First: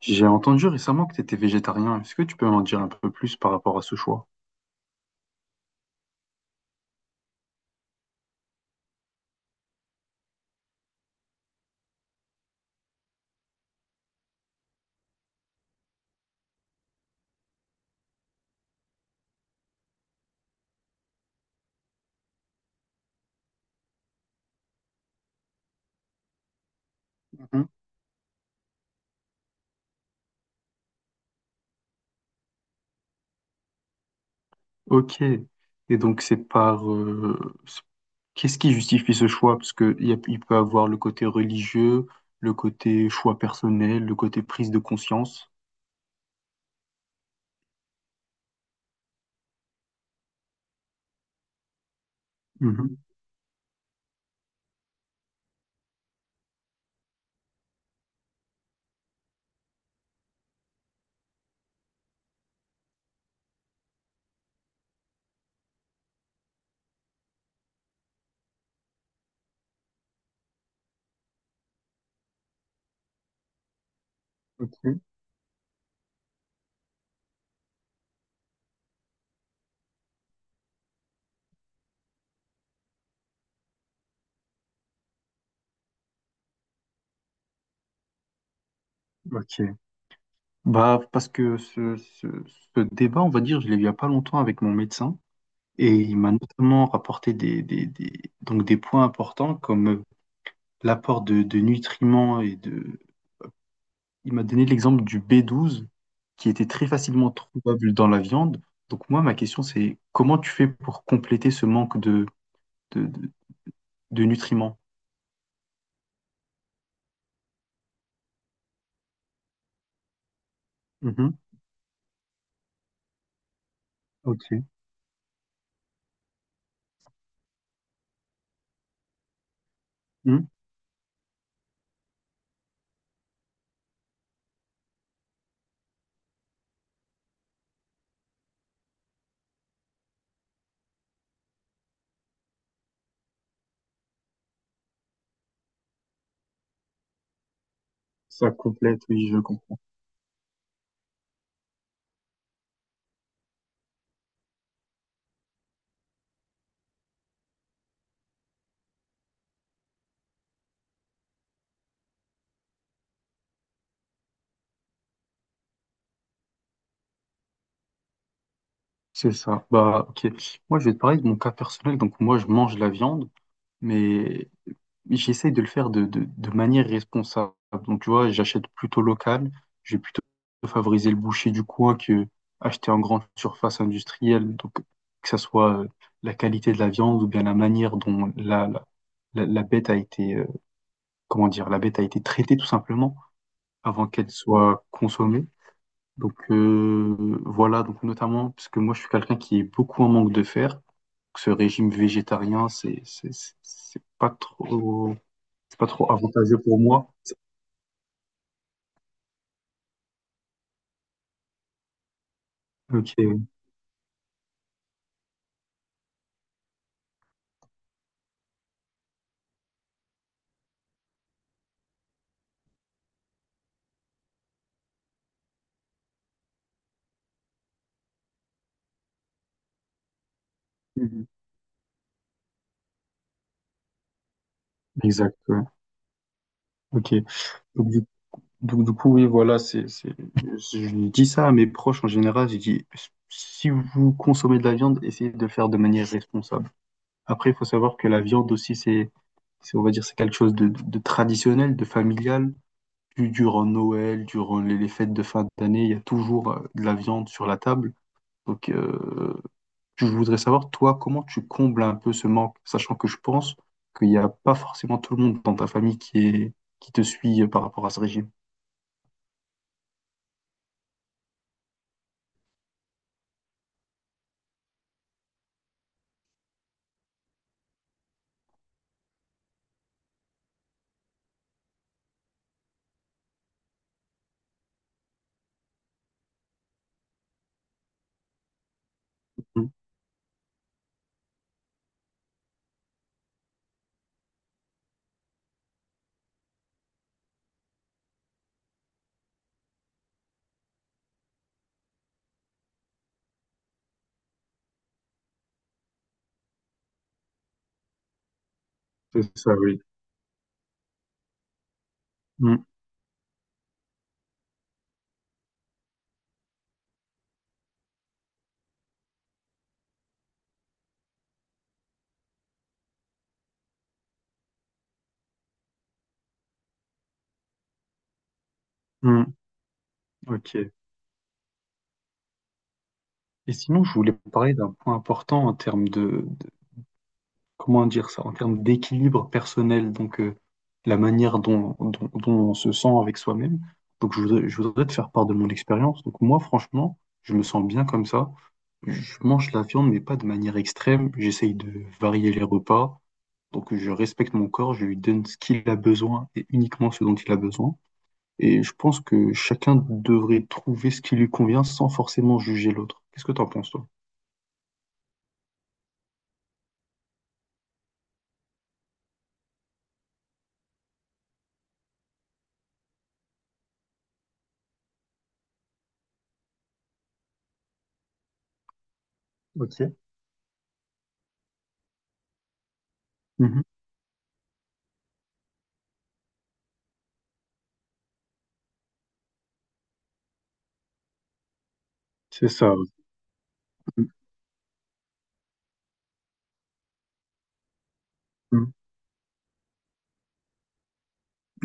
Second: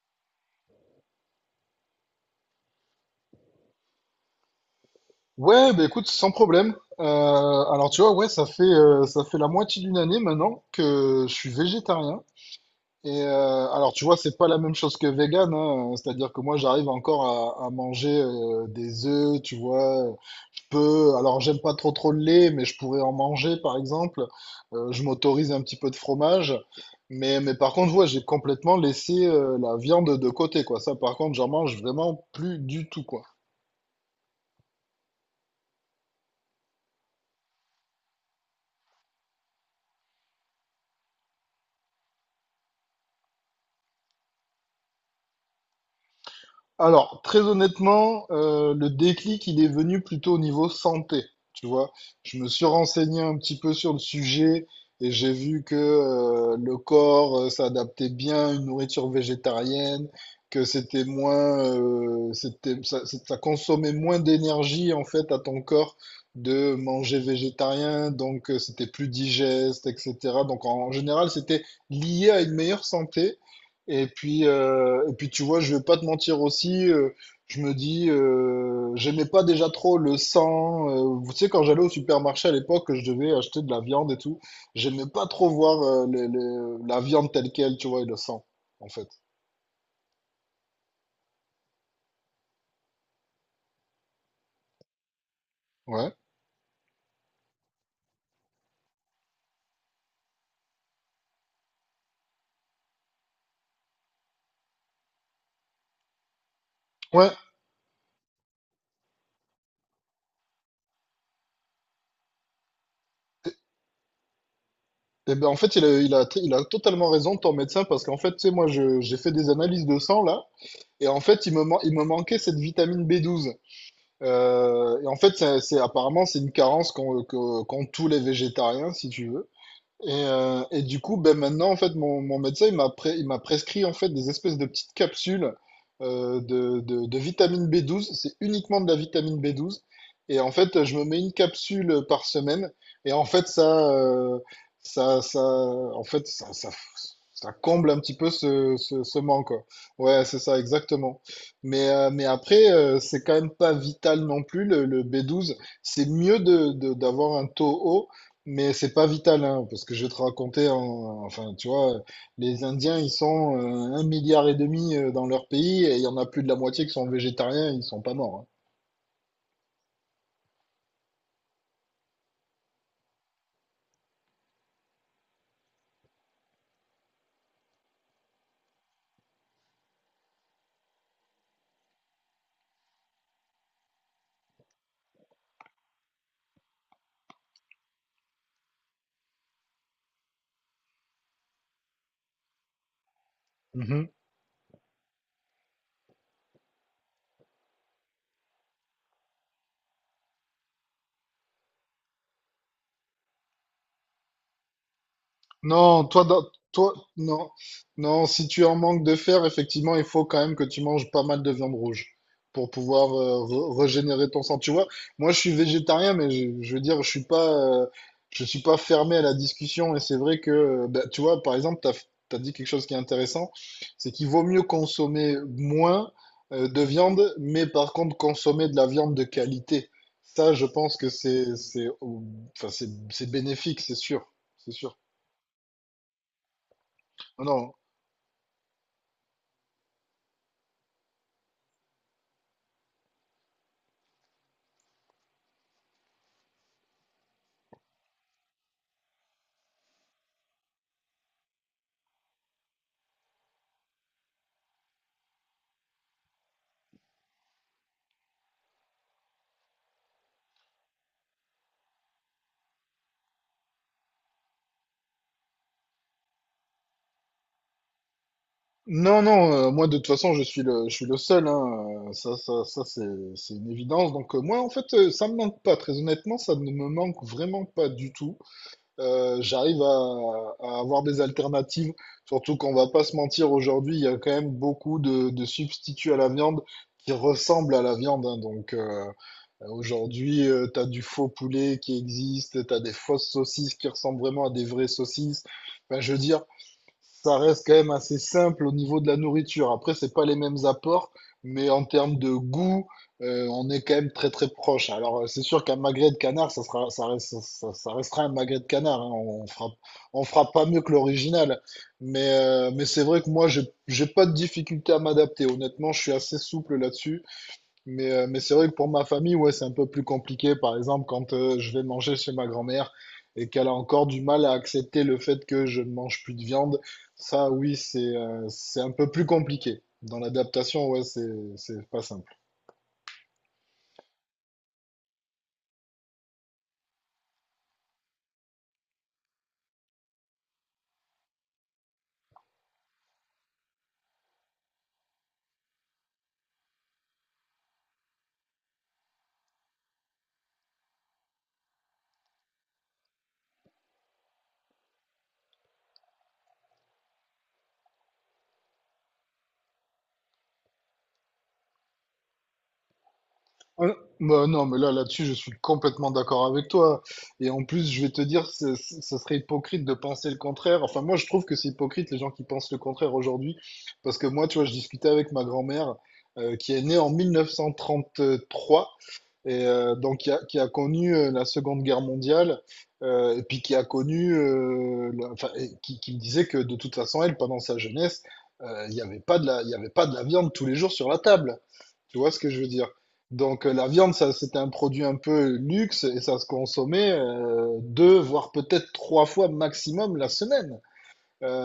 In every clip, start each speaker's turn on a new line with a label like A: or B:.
A: J'ai entendu récemment que tu étais végétarien. Est-ce que tu peux m'en dire un peu plus par rapport à ce choix?
B: Ouais, bah écoute, sans problème. Alors tu vois, ouais, ça fait la moitié d'une année maintenant que je suis végétarien. Et alors tu vois, c'est pas la même chose que vegan, hein. C'est-à-dire que moi, j'arrive encore à manger des œufs, tu vois. Je peux, alors j'aime pas trop trop le lait, mais je pourrais en manger, par exemple. Je m'autorise un petit peu de fromage. Mais
A: Mhm.
B: par contre, ouais, j'ai complètement laissé la viande de côté, quoi. Ça, par contre, j'en mange vraiment plus du tout, quoi.
A: Ok. C'est- Qu'est-ce qui justifie ce choix? Parce que il peut avoir le côté religieux, le côté choix personnel, le côté prise de conscience.
B: Alors, très honnêtement, le déclic, il est venu plutôt au niveau santé, tu vois. Je me suis
A: Mhm.
B: renseigné un petit peu sur le sujet et j'ai vu que le corps s'adaptait bien à une nourriture végétarienne, que c'était moins, ça consommait moins d'énergie en fait à ton corps de manger végétarien, donc c'était plus digeste, etc. Donc en général, c'était lié à une meilleure santé, et puis,
A: Ok,
B: euh, et puis tu vois, je vais pas te mentir aussi, je me dis, j'aimais pas déjà trop le sang. Vous savez, quand j'allais au supermarché à l'époque, que je devais acheter de la viande et tout, j'aimais pas trop voir la viande telle quelle, tu vois, et le sang, en fait.
A: ok. Bah, parce que ce débat, on va dire, je l'ai eu il y a pas longtemps avec mon médecin, et
B: Ouais.
A: il m'a notamment rapporté donc des points importants comme l'apport de nutriments et de, il m'a donné l'exemple du B12 qui était très facilement
B: Ouais.
A: trouvable dans la viande. Donc moi, ma question, c'est comment tu fais pour compléter ce manque de, de- de nutriments?
B: Et ben en fait, il a totalement raison, ton médecin, parce qu'en fait, tu sais, moi, j'ai fait des analyses de sang là, et en
A: Mhm.
B: fait, il me manquait cette vitamine B12.
A: Ok.
B: Et en fait, apparemment, c'est une carence qu'ont tous les végétariens, si tu veux. Et,
A: Mhm.
B: euh, et du coup, ben maintenant, en fait, mon médecin, il m'a prescrit en fait des espèces de petites capsules de vitamine B12. C'est uniquement de la vitamine B12. Et en fait, je me mets une capsule par semaine. Et en fait, ça, ça, en fait, ça, ça, ça comble un petit peu
A: Ça
B: ce, ce,
A: complète,
B: ce
A: oui, je
B: manque, quoi.
A: comprends.
B: Ouais, c'est ça, exactement. Mais après, c'est quand même pas vital non plus, le B12. C'est mieux d'avoir un taux haut, mais c'est pas vital, hein, parce que je vais te raconter, enfin, tu vois, les Indiens, ils sont un milliard et demi dans leur pays, et il y en a plus de la moitié qui sont végétariens, ils sont pas morts.
A: C'est ça. Bah, ok. Moi, je vais te parler de mon cas personnel. Donc moi, je mange la viande, mais j'essaye de le faire de manière responsable. Donc, tu vois, j'achète plutôt local. Je vais plutôt favoriser le boucher du coin que acheter en grande surface industrielle. Donc, que ça soit la qualité de la viande, ou bien la manière dont la bête a été, comment dire, la bête a été traitée tout simplement avant
B: Hein.
A: qu'elle soit consommée. Voilà, donc notamment, parce que moi, je suis quelqu'un qui est beaucoup en manque de fer. Ce régime végétarien, c'est pas trop. C'est pas
B: Non,
A: trop avantageux pour
B: toi,
A: moi.
B: non, non, si tu es en manque de fer, effectivement, il faut quand même que tu manges pas mal de viande rouge pour pouvoir
A: Ok, oui.
B: régénérer ton sang. Tu vois, moi, je suis végétarien, mais je veux dire, euh, je suis pas fermé à la discussion. Et c'est vrai que, bah, tu vois, par exemple, t'as dit quelque chose qui est intéressant, c'est qu'il vaut mieux consommer moins de viande, mais par contre, consommer de la viande de qualité. Ça, je pense que
A: Mhm.
B: enfin, c'est bénéfique, c'est sûr, c'est sûr.
A: Exact. Ouais. Ok.
B: Non, non.
A: Donc du, du coup, oui, voilà, je dis ça à mes proches en général. J'ai dit, si vous consommez de la viande, essayez de le faire de manière responsable. Après, il faut savoir que la viande aussi, on va dire, c'est quelque chose de traditionnel, de familial. Durant Noël, durant les fêtes de fin d'année, il y a toujours de la viande sur la table. Donc, euh, Je voudrais savoir, toi, comment tu combles un peu ce manque, sachant que je pense qu'il n'y a pas forcément tout le monde dans ta famille qui est, qui te suit par rapport à ce régime.
B: Non, non, moi de toute façon je suis le seul, hein, c'est une évidence. Donc moi en fait ça me manque pas, très honnêtement ça ne me manque vraiment pas du tout. J'arrive à avoir des alternatives, surtout qu'on va pas se mentir aujourd'hui, il y a quand même beaucoup de substituts à la viande qui ressemblent à la viande. Hein. Donc
A: Mm.
B: aujourd'hui tu t'as du faux poulet qui existe, t'as des fausses saucisses qui ressemblent vraiment à des vraies saucisses. Ben, je veux dire ça reste quand même assez simple au niveau de la nourriture. Après, c'est pas les mêmes apports, mais en termes de goût, on est quand même très très proche. Alors, c'est sûr qu'un magret de canard, ça sera, ça reste- ça- ça restera un magret de canard. Hein.
A: C'est
B: On
A: ça,
B: fera,
A: oui.
B: on fera pas mieux que l'original. Mais,
A: Mm,
B: euh, mais c'est vrai que moi, j'ai pas de difficulté à m'adapter. Honnêtement, je suis assez souple là-dessus. Mais c'est vrai que pour ma famille, ouais, c'est un peu plus compliqué. Par exemple, quand je vais manger chez ma grand-mère et qu'elle a encore du mal à accepter le fait que je ne mange plus de viande, ça, oui, c'est un peu plus
A: mm,
B: compliqué. Dans
A: ok.
B: l'adaptation, ouais, c'est pas simple.
A: Et sinon, je voulais parler d'un point important en termes de, comment dire ça, en termes d'équilibre personnel, la manière dont, dont on se sent avec soi-même. Donc je voudrais te faire part de mon expérience. Donc moi, franchement, je me sens bien comme ça. Je mange la viande, mais pas de manière extrême. J'essaye de varier les repas. Donc je respecte mon corps, je lui donne ce qu'il a besoin et uniquement ce dont il a besoin. Et je pense que chacun devrait trouver ce qui lui convient sans forcément juger l'autre. Qu'est-ce que t'en penses, toi?
B: Euh, Bah non, mais là, là-dessus, je suis complètement d'accord avec toi. Et en plus, je vais te dire, ce serait hypocrite de penser le contraire. Enfin, moi, je trouve que c'est hypocrite les gens qui pensent le contraire aujourd'hui. Parce que moi, tu vois, je discutais avec ma grand-mère, qui est née en 1933 et
A: Ok.
B: donc qui a connu la Seconde Guerre mondiale, et puis
A: Mhm.
B: qui a connu, enfin, et qui me disait que de toute façon, elle, pendant sa jeunesse, il y avait pas de la viande tous les jours sur la table. Tu vois ce
A: C'est
B: que je veux
A: ça. Ouais.
B: dire? Donc la viande, ça, c'était un produit un peu luxe et ça se consommait deux, voire
A: Mhm.
B: peut-être trois fois maximum la semaine.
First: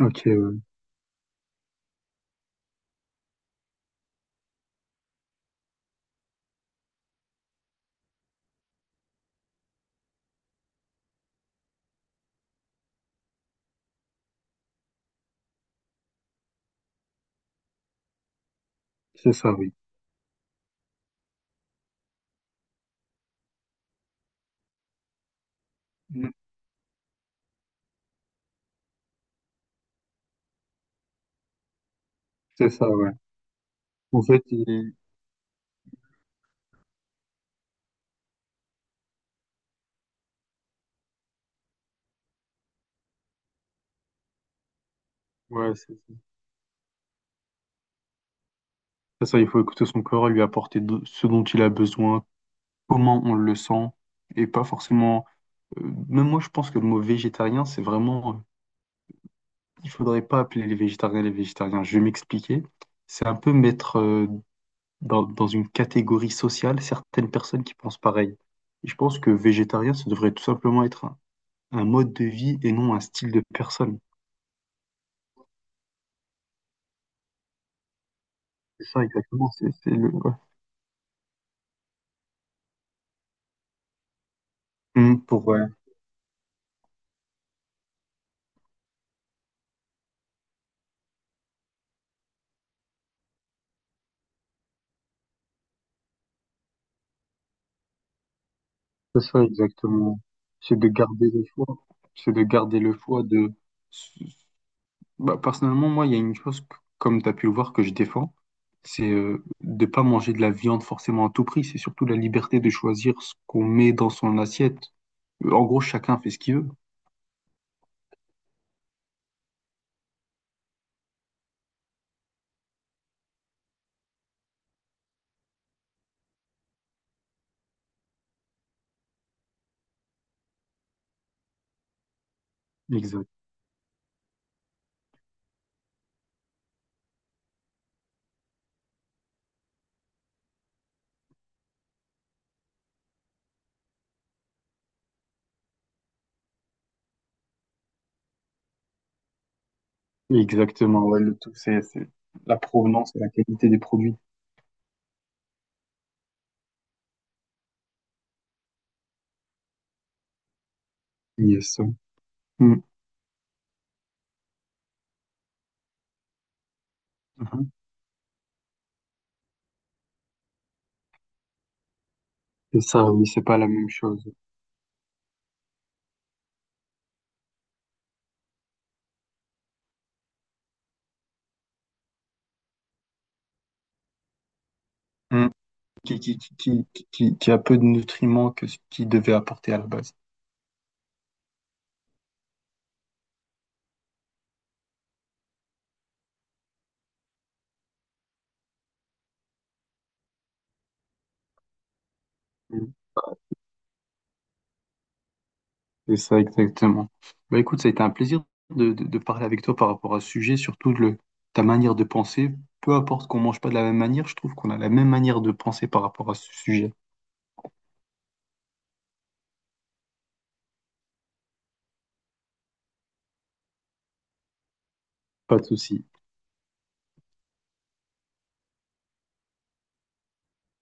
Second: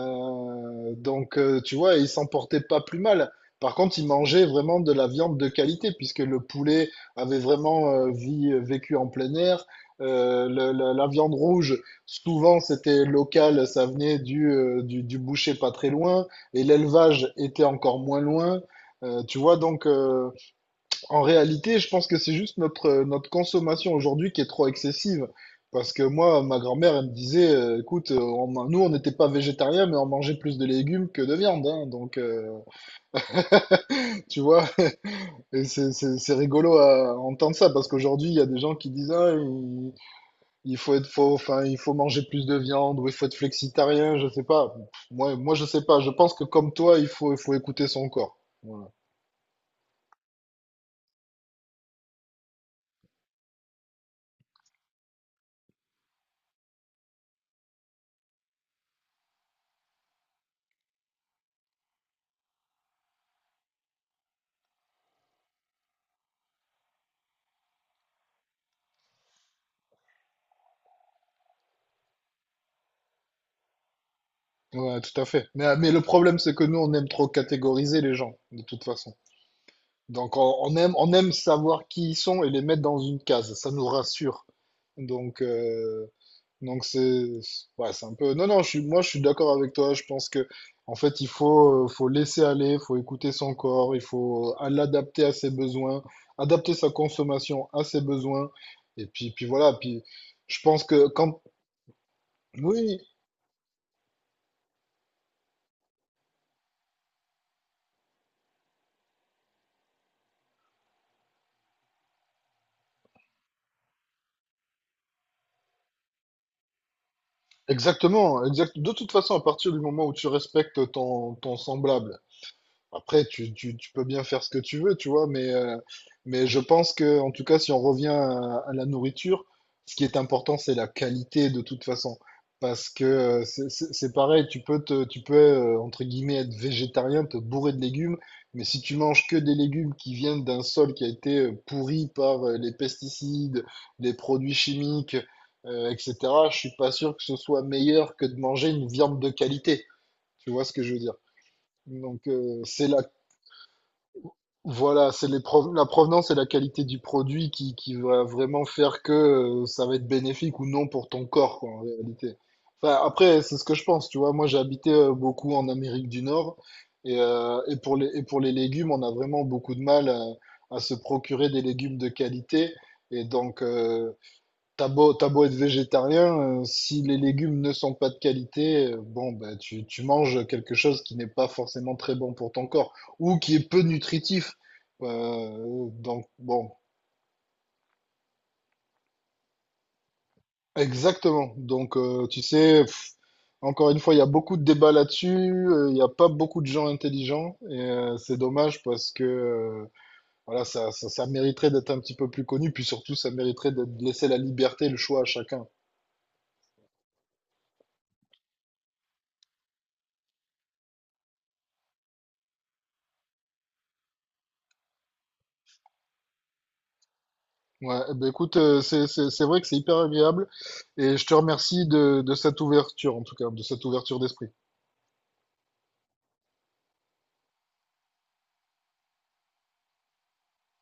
A: Ok.
B: Donc, tu vois, ils s'en portaient pas plus mal. Par contre, ils mangeaient vraiment de la viande de qualité, puisque le poulet avait vraiment vécu en plein air. La viande rouge, souvent, c'était local, ça venait du boucher pas très loin, et l'élevage était encore moins loin.
A: C'est
B: Tu
A: ça,
B: vois,
A: oui.
B: donc, en réalité, je pense que c'est juste notre, notre consommation aujourd'hui qui est trop excessive. Parce que
A: Mm.
B: moi, ma grand-mère, elle me disait, écoute, on n'était pas végétariens, mais on mangeait plus de légumes que de viande. Hein. Donc,
A: C'est ça, ouais. En
B: tu
A: fait,
B: vois,
A: il...
B: et c'est rigolo à entendre ça, parce qu'aujourd'hui, il y a des gens qui disent, ah, il faut être faux, enfin, il faut manger plus de viande, ou il faut être flexitarien, je sais pas. Je
A: ouais,
B: sais pas. Je pense que comme toi, il faut écouter son corps.
A: c'est ça. Il faut écouter son corps, lui apporter ce dont il a besoin, comment on le sent, et pas forcément. euh, Même moi, je pense que le mot végétarien, c'est vraiment. Il faudrait pas appeler les végétariens les végétariens. Je vais m'expliquer. C'est un peu mettre dans, dans une catégorie sociale certaines personnes qui pensent pareil. Et je pense que végétarien, ça devrait tout simplement être un mode de vie et non un style de personne.
B: Ouais, tout à fait. Mais le problème, c'est que nous, on aime trop catégoriser les gens, de toute
A: C'est ça,
B: façon.
A: exactement. C'est le. Ouais.
B: Donc, on aime savoir qui ils sont et les mettre dans une case. Ça nous rassure.
A: Mm,
B: Donc,
A: Pour,
B: euh, donc c'est, ouais, c'est un peu. Non, non, moi, je suis d'accord avec toi. Je pense que, en fait, faut laisser aller, faut écouter son corps, il faut l'adapter à ses besoins, adapter sa consommation à ses besoins. Et
A: C'est
B: puis,
A: ça
B: puis voilà. Puis,
A: exactement.
B: je
A: C'est
B: pense
A: de
B: que
A: garder
B: quand,
A: le choix. C'est de garder le
B: oui.
A: choix de... Bah, personnellement, moi, il y a une chose, comme tu as pu le voir, que je défends, c'est de pas manger de la viande forcément à tout prix. C'est surtout la liberté de choisir ce qu'on met dans son assiette. En gros, chacun fait ce qu'il veut.
B: Exactement, exact. De toute façon, à partir du moment où tu respectes ton semblable, après, tu peux bien faire ce que tu veux, tu vois, mais je pense que, en tout cas, si on revient à la nourriture, ce qui est important, c'est la qualité de toute façon. Parce que
A: Exact.
B: c'est pareil, tu peux, entre guillemets, être végétarien, te bourrer de légumes, mais si tu manges que des légumes qui viennent d'un sol qui a été pourri par les pesticides, les produits chimiques, etc., je suis pas sûr que ce soit meilleur que de manger une viande de qualité. Tu vois ce que je veux
A: Exactement,
B: dire?
A: ouais, le tout, c'est
B: Donc,
A: la
B: c'est la
A: provenance et la qualité des produits
B: voilà, la provenance et la qualité du produit qui va vraiment faire que ça va être bénéfique ou non pour ton corps,
A: qui
B: quoi, en
A: sont.
B: réalité.
A: Mm.
B: Enfin, après, c'est ce que je pense, tu vois. Moi, j'ai habité beaucoup en Amérique du Nord
A: Mhm.
B: et pour les légumes, on a vraiment beaucoup de mal à se procurer des légumes de qualité.
A: C'est ça,
B: Et
A: oui, c'est pas
B: donc,
A: la même chose.
B: T'as beau être végétarien, si les légumes ne sont pas de qualité, bon, bah, tu manges quelque chose qui n'est pas forcément très bon pour ton corps ou qui est peu nutritif.
A: Mm. Qui,
B: Donc,
A: qui, qui,
B: bon,
A: qui, qui, qui- qui a peu de nutriments que ce qu'il devait apporter à la base.
B: exactement. Donc, tu sais, pff, encore une fois, il y a beaucoup de débats là-dessus. Il n'y a pas beaucoup de gens intelligents et c'est dommage parce que voilà, ça mériterait d'être un petit peu plus connu. Puis
A: Mm.
B: surtout, ça mériterait de laisser la liberté, le choix à chacun.
A: C'est ça, exactement. Bah, écoute, ça a été un plaisir de parler avec toi par rapport à ce sujet, surtout ta manière de penser. Peu importe qu'on mange pas de la même manière, je trouve qu'on a la même manière de penser par rapport à ce sujet.
B: Ouais, eh ben, écoute, c'est vrai que c'est hyper agréable et je te remercie de cette ouverture, en tout cas, de cette ouverture d'esprit.
A: Pas de souci.